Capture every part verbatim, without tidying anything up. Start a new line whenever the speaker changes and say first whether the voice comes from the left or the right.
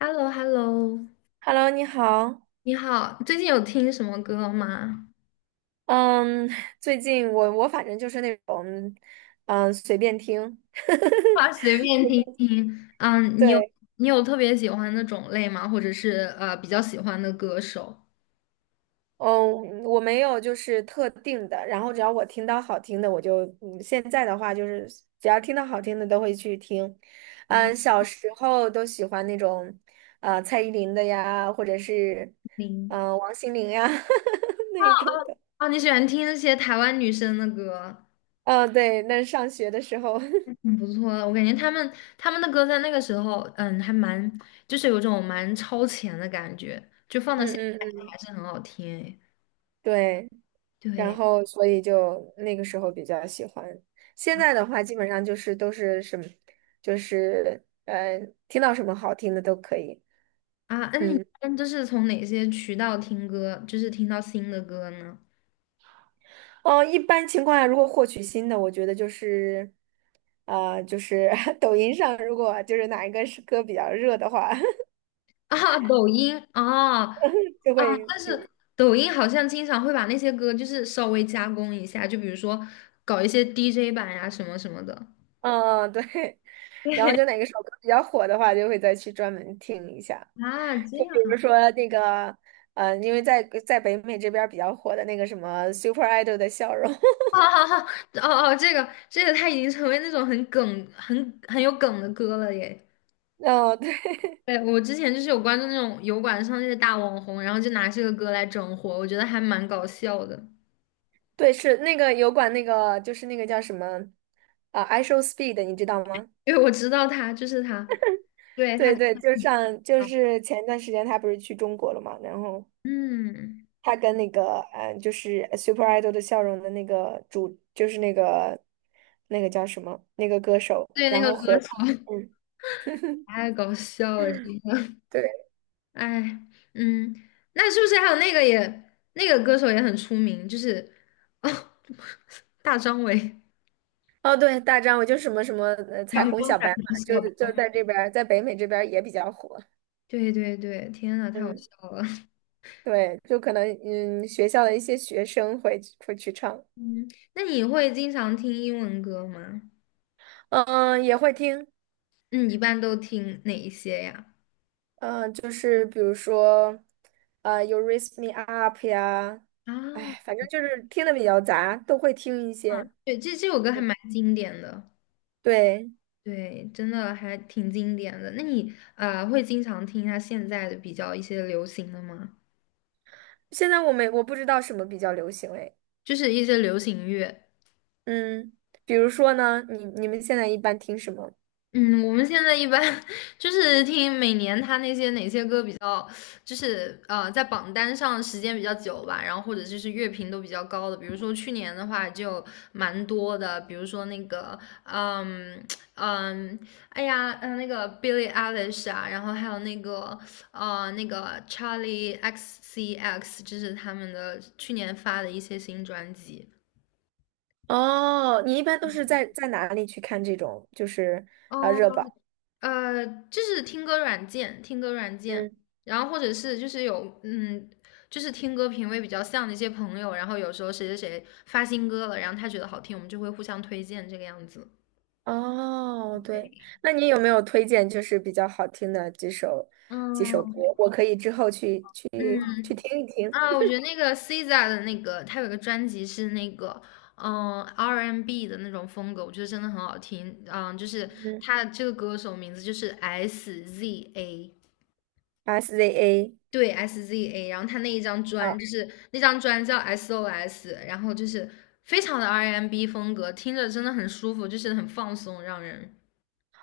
left: h e l l o h e l l o
right: Hello，你好。
left: 你好，最近有听什么歌吗？
right: 嗯，最近我我反正就是那种，嗯，随便听。
left: 啊，随便听 听。嗯，你有
right: 对，
left: 你有特别喜欢的种类吗？或者是呃比较喜欢的歌手？
right: 嗯，我没有就是特定的，然后只要我听到好听的，我就，嗯，现在的话就是只要听到好听的都会去听。嗯，小时候都喜欢那种，呃，蔡依林的呀，或者是，
left: 听，
right: 嗯、王心凌呀 那一种的。
left: 啊，你喜欢听那些台湾女生的歌，
right: 嗯、对，那上学的时候，嗯
left: 挺不错的。我感觉她们她们的歌在那个时候，嗯，还蛮就是有种蛮超前的感觉，就放到现
right: 嗯
left: 在
right: 嗯，
left: 还是很好听诶。
right: 对。然
left: 对
right: 后所以就那个时候比较喜欢。现在的话，基本上就是都是什么，就是呃，听到什么好听的都可以。
left: 啊，那你一
right: 嗯，
left: 般就是从哪些渠道听歌，就是听到新的歌呢？
right: 哦，一般情况下，如果获取新的，我觉得就是，啊，就是 抖音上，如果就是哪一个是歌比较热的话，
left: 啊，抖音啊
right: 就
left: 啊，
right: 会
left: 但是
right: 第，
left: 抖音好像经常会把那些歌就是稍微加工一下，就比如说搞一些 D J 版呀、什么什么的
right: 嗯嗯对，然后
left: 对，
right: 就哪个首歌比较火的话，就会再去专门听一下。
left: 啊，这
right: 就比如
left: 样。
right: 说那个，呃，因为在在北美这边儿比较火的那个什么 Super Idol 的笑容，
left: 啊啊啊！哦哦，这个这个，它已经成为那种很梗、很很有梗的歌了耶。
right: 哦，对
left: 对，我之前就是有关注那种油管上那些大网红，然后就拿这个歌来整活，我觉得还蛮搞笑的。
right: 对，是那个油管那个，就是那个叫什么啊，I Show Speed，你知道吗？
left: 因为我知道他就是他，对他，
right: 对对，就上就是前段时间他不是去中国了嘛，然后
left: 嗯，
right: 他跟那个嗯、呃就是 Super Idol 的笑容的那个主，就是那个那个叫什么那个歌手，
left: 对那
right: 然
left: 个
right: 后合
left: 歌词。
right: 唱嗯，
left: 太搞笑了，真的。
right: 对，
left: 哎，嗯，那是不是还有那个也那个歌手也很出名，就是哦，大张伟。
right: 哦对，大张，我就什么什么呃彩
left: 阳
right: 虹
left: 光
right: 小
left: 伞
right: 白
left: 不
right: 马，就
left: 笑吧。
right: 是就在这边儿，在北美这边儿也比较火，
left: 对对对，天呐，太好
right: 嗯，
left: 笑了。
right: 对，就可能嗯学校的一些学生会会去唱。
left: 嗯，那你会经常听英文歌吗？
right: 嗯，也会听，
left: 嗯，一般都听哪一些呀？
right: 嗯，就是比如说，呃，You Raise Me Up 呀，
left: 啊，
right: 哎，反正就是听的比较杂，都会听一
left: 啊，
right: 些。
left: 对，这这首歌还蛮经典的，
right: 对，
left: 对，真的还挺经典的。那你呃会经常听他现在的比较一些流行的吗？
right: 现在我没我不知道什么比较流行哎，
left: 就是一些流行乐。
right: 嗯，比如说呢，你你们现在一般听什么？
left: 嗯，我们现在一般 就是听每年他那些哪些歌比较，就是呃在榜单上时间比较久吧，然后或者就是乐评都比较高的，比如说去年的话就蛮多的，比如说那个嗯嗯，哎呀，呃那个 Billie Eilish 啊，然后还有那个呃那个 Charlie X C X，这是他们的去年发的一些新专辑。
right: 哦，你一般都是在在哪里去看这种就是啊、
left: 哦
right: 热榜？
left: 呃，就是听歌软件，听歌软件，
right: 嗯，
left: 然后或者是就是有嗯，就是听歌品味比较像的一些朋友，然后有时候谁谁谁发新歌了，然后他觉得好听，我们就会互相推荐这个样子。
right: 哦，对，那你有没有推荐就是比较好听的几首几首歌？
left: 嗯，
right: 我可以之后去去去
left: 嗯
right: 听一听。
left: 啊，我觉得那个 S Z A 的那个，他有个专辑是那个嗯 R and B 的那种风格，我觉得真的很好听。嗯，就是
right: 嗯
left: 他这个歌手名字就是 S Z A。
right: ，S Z A
left: 对 S Z A，然后他那一张
right: 啊，
left: 专
right: 哦，
left: 就是那张专叫 S O S，然后就是非常的 R and B 风格，听着真的很舒服，就是很放松，让人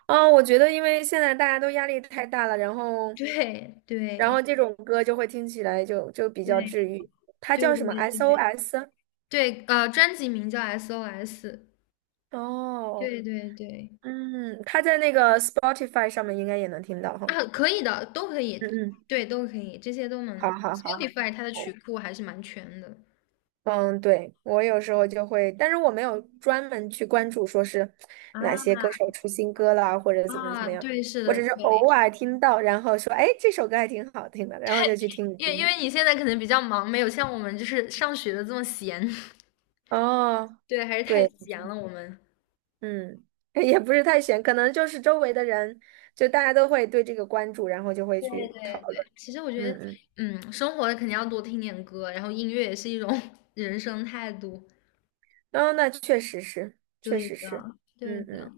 right: 哦我觉得因为现在大家都压力太大了，然后，
left: 对
right: 然
left: 对
right: 后这种歌就会听起来就就比
left: 对
right: 较治愈。它
left: 对
right: 叫什么
left: 对对
right: ？S O S？
left: 对，呃，专辑名叫 S O S，
right: 哦，
left: 对对对
right: 嗯，它在那个 Spotify 上面应该也能听到哈。
left: 啊，可以的，都可
right: 嗯
left: 以，
right: 嗯，
left: 对，都可以，这些都
right: 好
left: 能。
right: 好好。
left: Spotify 它的曲库还是蛮全的
right: 嗯，对，我有时候就会，但是我没有专门去关注说是哪些
left: 啊
right: 歌手出新歌啦，或者怎么怎
left: 啊，
right: 么样，
left: 对，是
right: 我
left: 的，
right: 只是
left: 对，
right: 偶尔听到，然后说，哎，这首歌还挺好听的，然后就去听一
left: 因为因为
right: 听。
left: 你现在可能比较忙，没有像我们就是上学的这么闲。
right: 哦，
left: 对，还是太
right: 对，
left: 闲了，我们。
right: 嗯，也不是太悬，可能就是周围的人，就大家都会对这个关注，然后就会
left: 对对
right: 去讨
left: 对，
right: 论。
left: 其实我觉
right: 嗯
left: 得，
right: 嗯，
left: 嗯，生活肯定要多听点歌，然后音乐也是一种 人生态度。
right: 哦，那确实是，确
left: 对
right: 实是，
left: 的，对
right: 嗯
left: 的。
right: 嗯，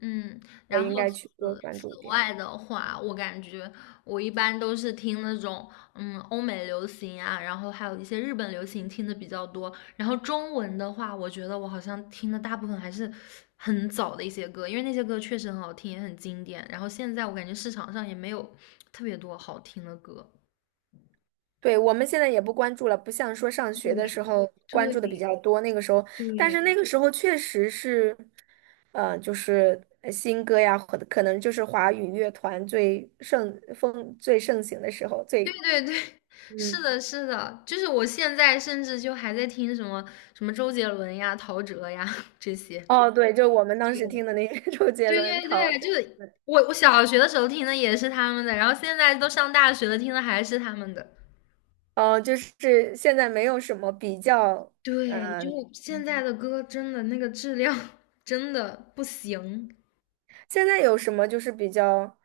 left: 嗯，
right: 我
left: 然
right: 应
left: 后
right: 该
left: 此
right: 去多关注一
left: 此
right: 点。
left: 外的话，我感觉我一般都是听那种嗯欧美流行啊，然后还有一些日本流行听的比较多。然后中文的话，我觉得我好像听的大部分还是很早的一些歌，因为那些歌确实很好听，也很经典。然后现在我感觉市场上也没有特别多好听的歌。
right: 对，我们现在也不关注了，不像说上学的时候关
left: 对
right: 注
left: 对
right: 的比较多，那个时候，但是那
left: 对，
right: 个时候确实是，呃，就是呃新歌呀，或者可能就是华语乐团最盛风最盛行的时候，
left: 对
right: 最
left: 对对，
right: 嗯，
left: 是的，是的，就是我现在甚至就还在听什么什么周杰伦呀、陶喆呀这些。
right: 哦，对，就我们当时听
left: 对，
right: 的那个 周杰
left: 对
right: 伦、
left: 对
right: 陶
left: 对，
right: 喆，
left: 就是我我小学的时候听的也是他们的，然后现在都上大学了，听的还是他们的。
right: 哦，就是现在没有什么比较，
left: 对，就
right: 嗯、
left: 现在的歌真的那个质量 真的不行，
right: 现在有什么就是比较，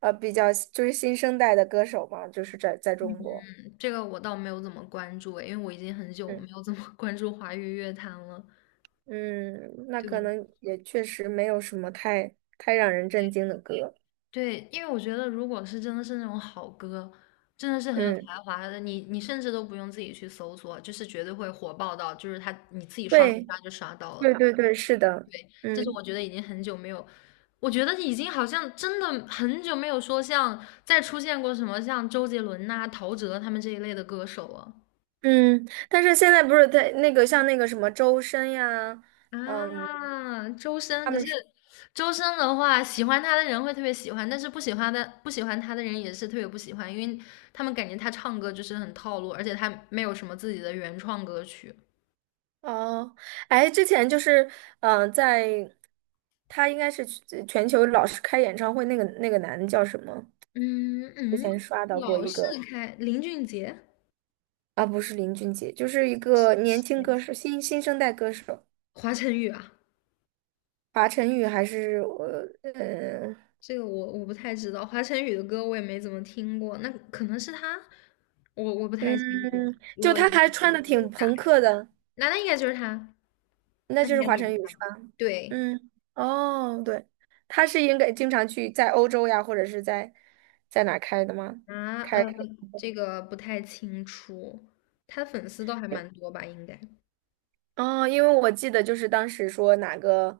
right: 呃，比较就是新生代的歌手嘛，就是在在中国。
left: 这个我倒没有怎么关注诶，因为我已经很久
right: 嗯。
left: 没有怎么 关注华语乐坛了。
right: 嗯，那可
left: 对，
right: 能也确实没有什么太太让人震惊的歌。
left: 对，因为我觉得，如果是真的是那种好歌，真的是很有
right: 嗯，
left: 才华的，你你甚至都不用自己去搜索，就是绝对会火爆到，就是他你自己刷刷
right: 对，
left: 刷就刷到
right: 对
left: 了。
right: 对对，是的，
left: 这是
right: 嗯
left: 我觉得已经很久没有，我觉得已经好像真的很久没有说像再出现过什么像周杰伦呐、陶喆他们这一类的歌手了。
right: 嗯，但是现在不是在那个像那个什么周深呀，嗯，
left: 啊，周深，
right: 他
left: 可是
right: 们是
left: 周深的话，喜欢他的人会特别喜欢，但是不喜欢的不喜欢他的人也是特别不喜欢，因为他们感觉他唱歌就是很套路，而且他没有什么自己的原创歌曲。
right: 哦，哎，之前就是嗯、呃在他应该是全全球老是开演唱会那个那个男的叫什么？
left: 嗯
right: 之
left: 嗯，
right: 前刷到过
left: 老
right: 一
left: 是
right: 个
left: 开林俊杰、
right: 啊，不是林俊杰，就是一个年轻歌手，新新生代歌手。
left: 华晨宇啊，
right: 华晨宇还是我，呃，
left: 这个我我不太知道，华晨宇的歌我也没怎么听过，那可能是他，我我不太清楚。
right: 嗯，
left: 如
right: 就
left: 果影
right: 他
left: 响
right: 还穿
left: 力
right: 的
left: 这
right: 挺
left: 么大，
right: 朋克的，
left: 那那应该就是他，
right: 那
left: 那
right: 就
left: 应
right: 是
left: 该就
right: 华
left: 是
right: 晨宇
left: 他，
right: 是吧？
left: 对。
right: 嗯，哦，对，他是应该经常去在欧洲呀，或者是在在哪儿开的吗？
left: 啊，
right: 开。
left: 呃，这个不太清楚，他粉丝倒还蛮多吧，应该。
right: 哦，因为我记得就是当时说哪个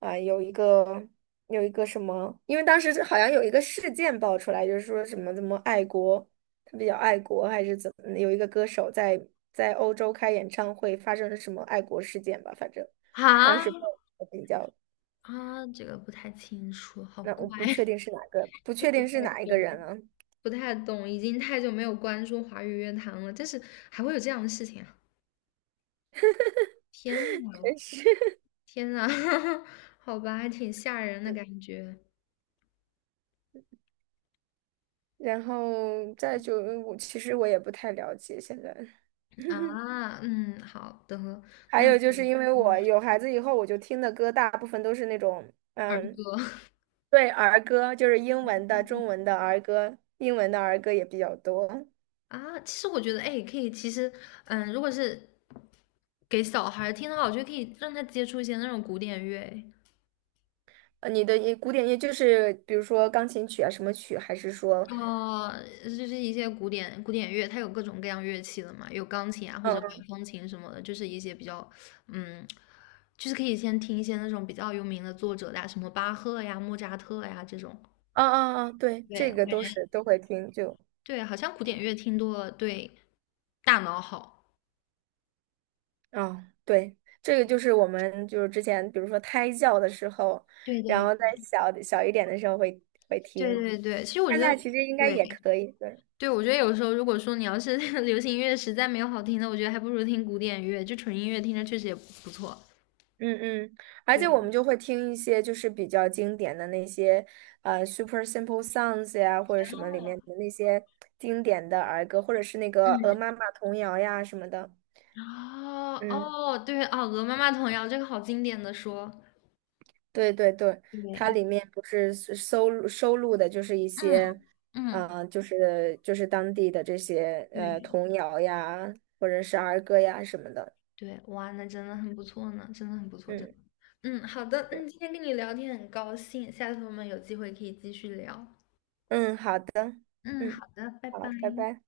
right: 啊、有一个有一个什么，因为当时好像有一个事件爆出来，就是说什么怎么爱国，他比较爱国还是怎么，有一个歌手在在欧洲开演唱会发生了什么爱国事件吧，反正当时爆
left: 啊
right: 得比较，
left: 啊，这个不太清楚，好
right: 那
left: 怪，
right: 我不确定是哪个，不
left: 就
right: 确
left: 不
right: 定
left: 太
right: 是哪一个
left: 懂，
right: 人了，
left: 不太懂，已经太久没有关注华语乐坛了，但是还会有这样的事情啊！天呐，
right: 真是。
left: 天呐，好吧，还挺吓人的感觉
right: 然后再就嗯我其实我也不太了解现在。
left: 啊。嗯，好的，
right: 还
left: 那
right: 有
left: 个
right: 就是因为我有孩子以后，我就听的歌大部分都是那种，
left: 儿
right: 嗯，
left: 歌
right: 对，儿歌，就是英文的、中文的儿歌，英文的儿歌也比较多。
left: 啊，其实我觉得，哎，可以，其实，嗯，如果是给小孩儿听的话，我觉得可以让他接触一些那种古典乐，
right: 呃，你的一古典乐就是比如说钢琴曲啊，什么曲，还是说，
left: 呃，就是一些古典古典乐，它有各种各样乐器的嘛，有钢琴啊或者管
right: 嗯，
left: 风琴什么的，就是一些比较，嗯，就是可以先听一些那种比较有名的作者的呀，什么巴赫呀、莫扎特呀这种。
right: 啊啊啊，对，
left: 对，
right: 这
left: 我
right: 个
left: 感
right: 都
left: 觉
right: 是都会听，就，
left: 对，好像古典乐听多了对大脑好。
right: 啊，对，这个就是我们就是之前比如说胎教的时候，
left: 对
right: 然
left: 对
right: 后在小小一点的时候会会
left: 对
right: 听，
left: 对对，其实我觉
right: 现
left: 得
right: 在其实应该
left: 对
right: 也可以，对。
left: 对，我觉得有时候如果说你要是 流行音乐实在没有好听的，我觉得还不如听古典乐，就纯音乐听着确实也不不错。
right: 嗯嗯，而
left: 对，
right: 且我们就会听一些就是比较经典的那些呃 Super Simple Songs 呀，或者什么里面的那些经典的儿歌，或者是那个《鹅妈
left: 嗯，
right: 妈童谣》呀什么的。
left: 哦
right: 嗯，
left: 哦，对哦，鹅妈妈童谣这个好经典的说，
right: 对对对，它
left: 对，
right: 里面不是收收录收录的就是一些，
left: 嗯嗯，
right: 呃，就是就是当地的这些呃
left: 对，
right: 童谣呀，或者是儿歌呀什么的。
left: 对，哇，那真的很不错呢，真的很不错，真
right: 嗯
left: 的。嗯，好的，嗯，今天跟你聊天很高兴，下次我们有机会可以继续聊。
right: 嗯，好的，
left: 嗯，
right: 嗯，
left: 好的，拜拜。
right: 好，拜拜。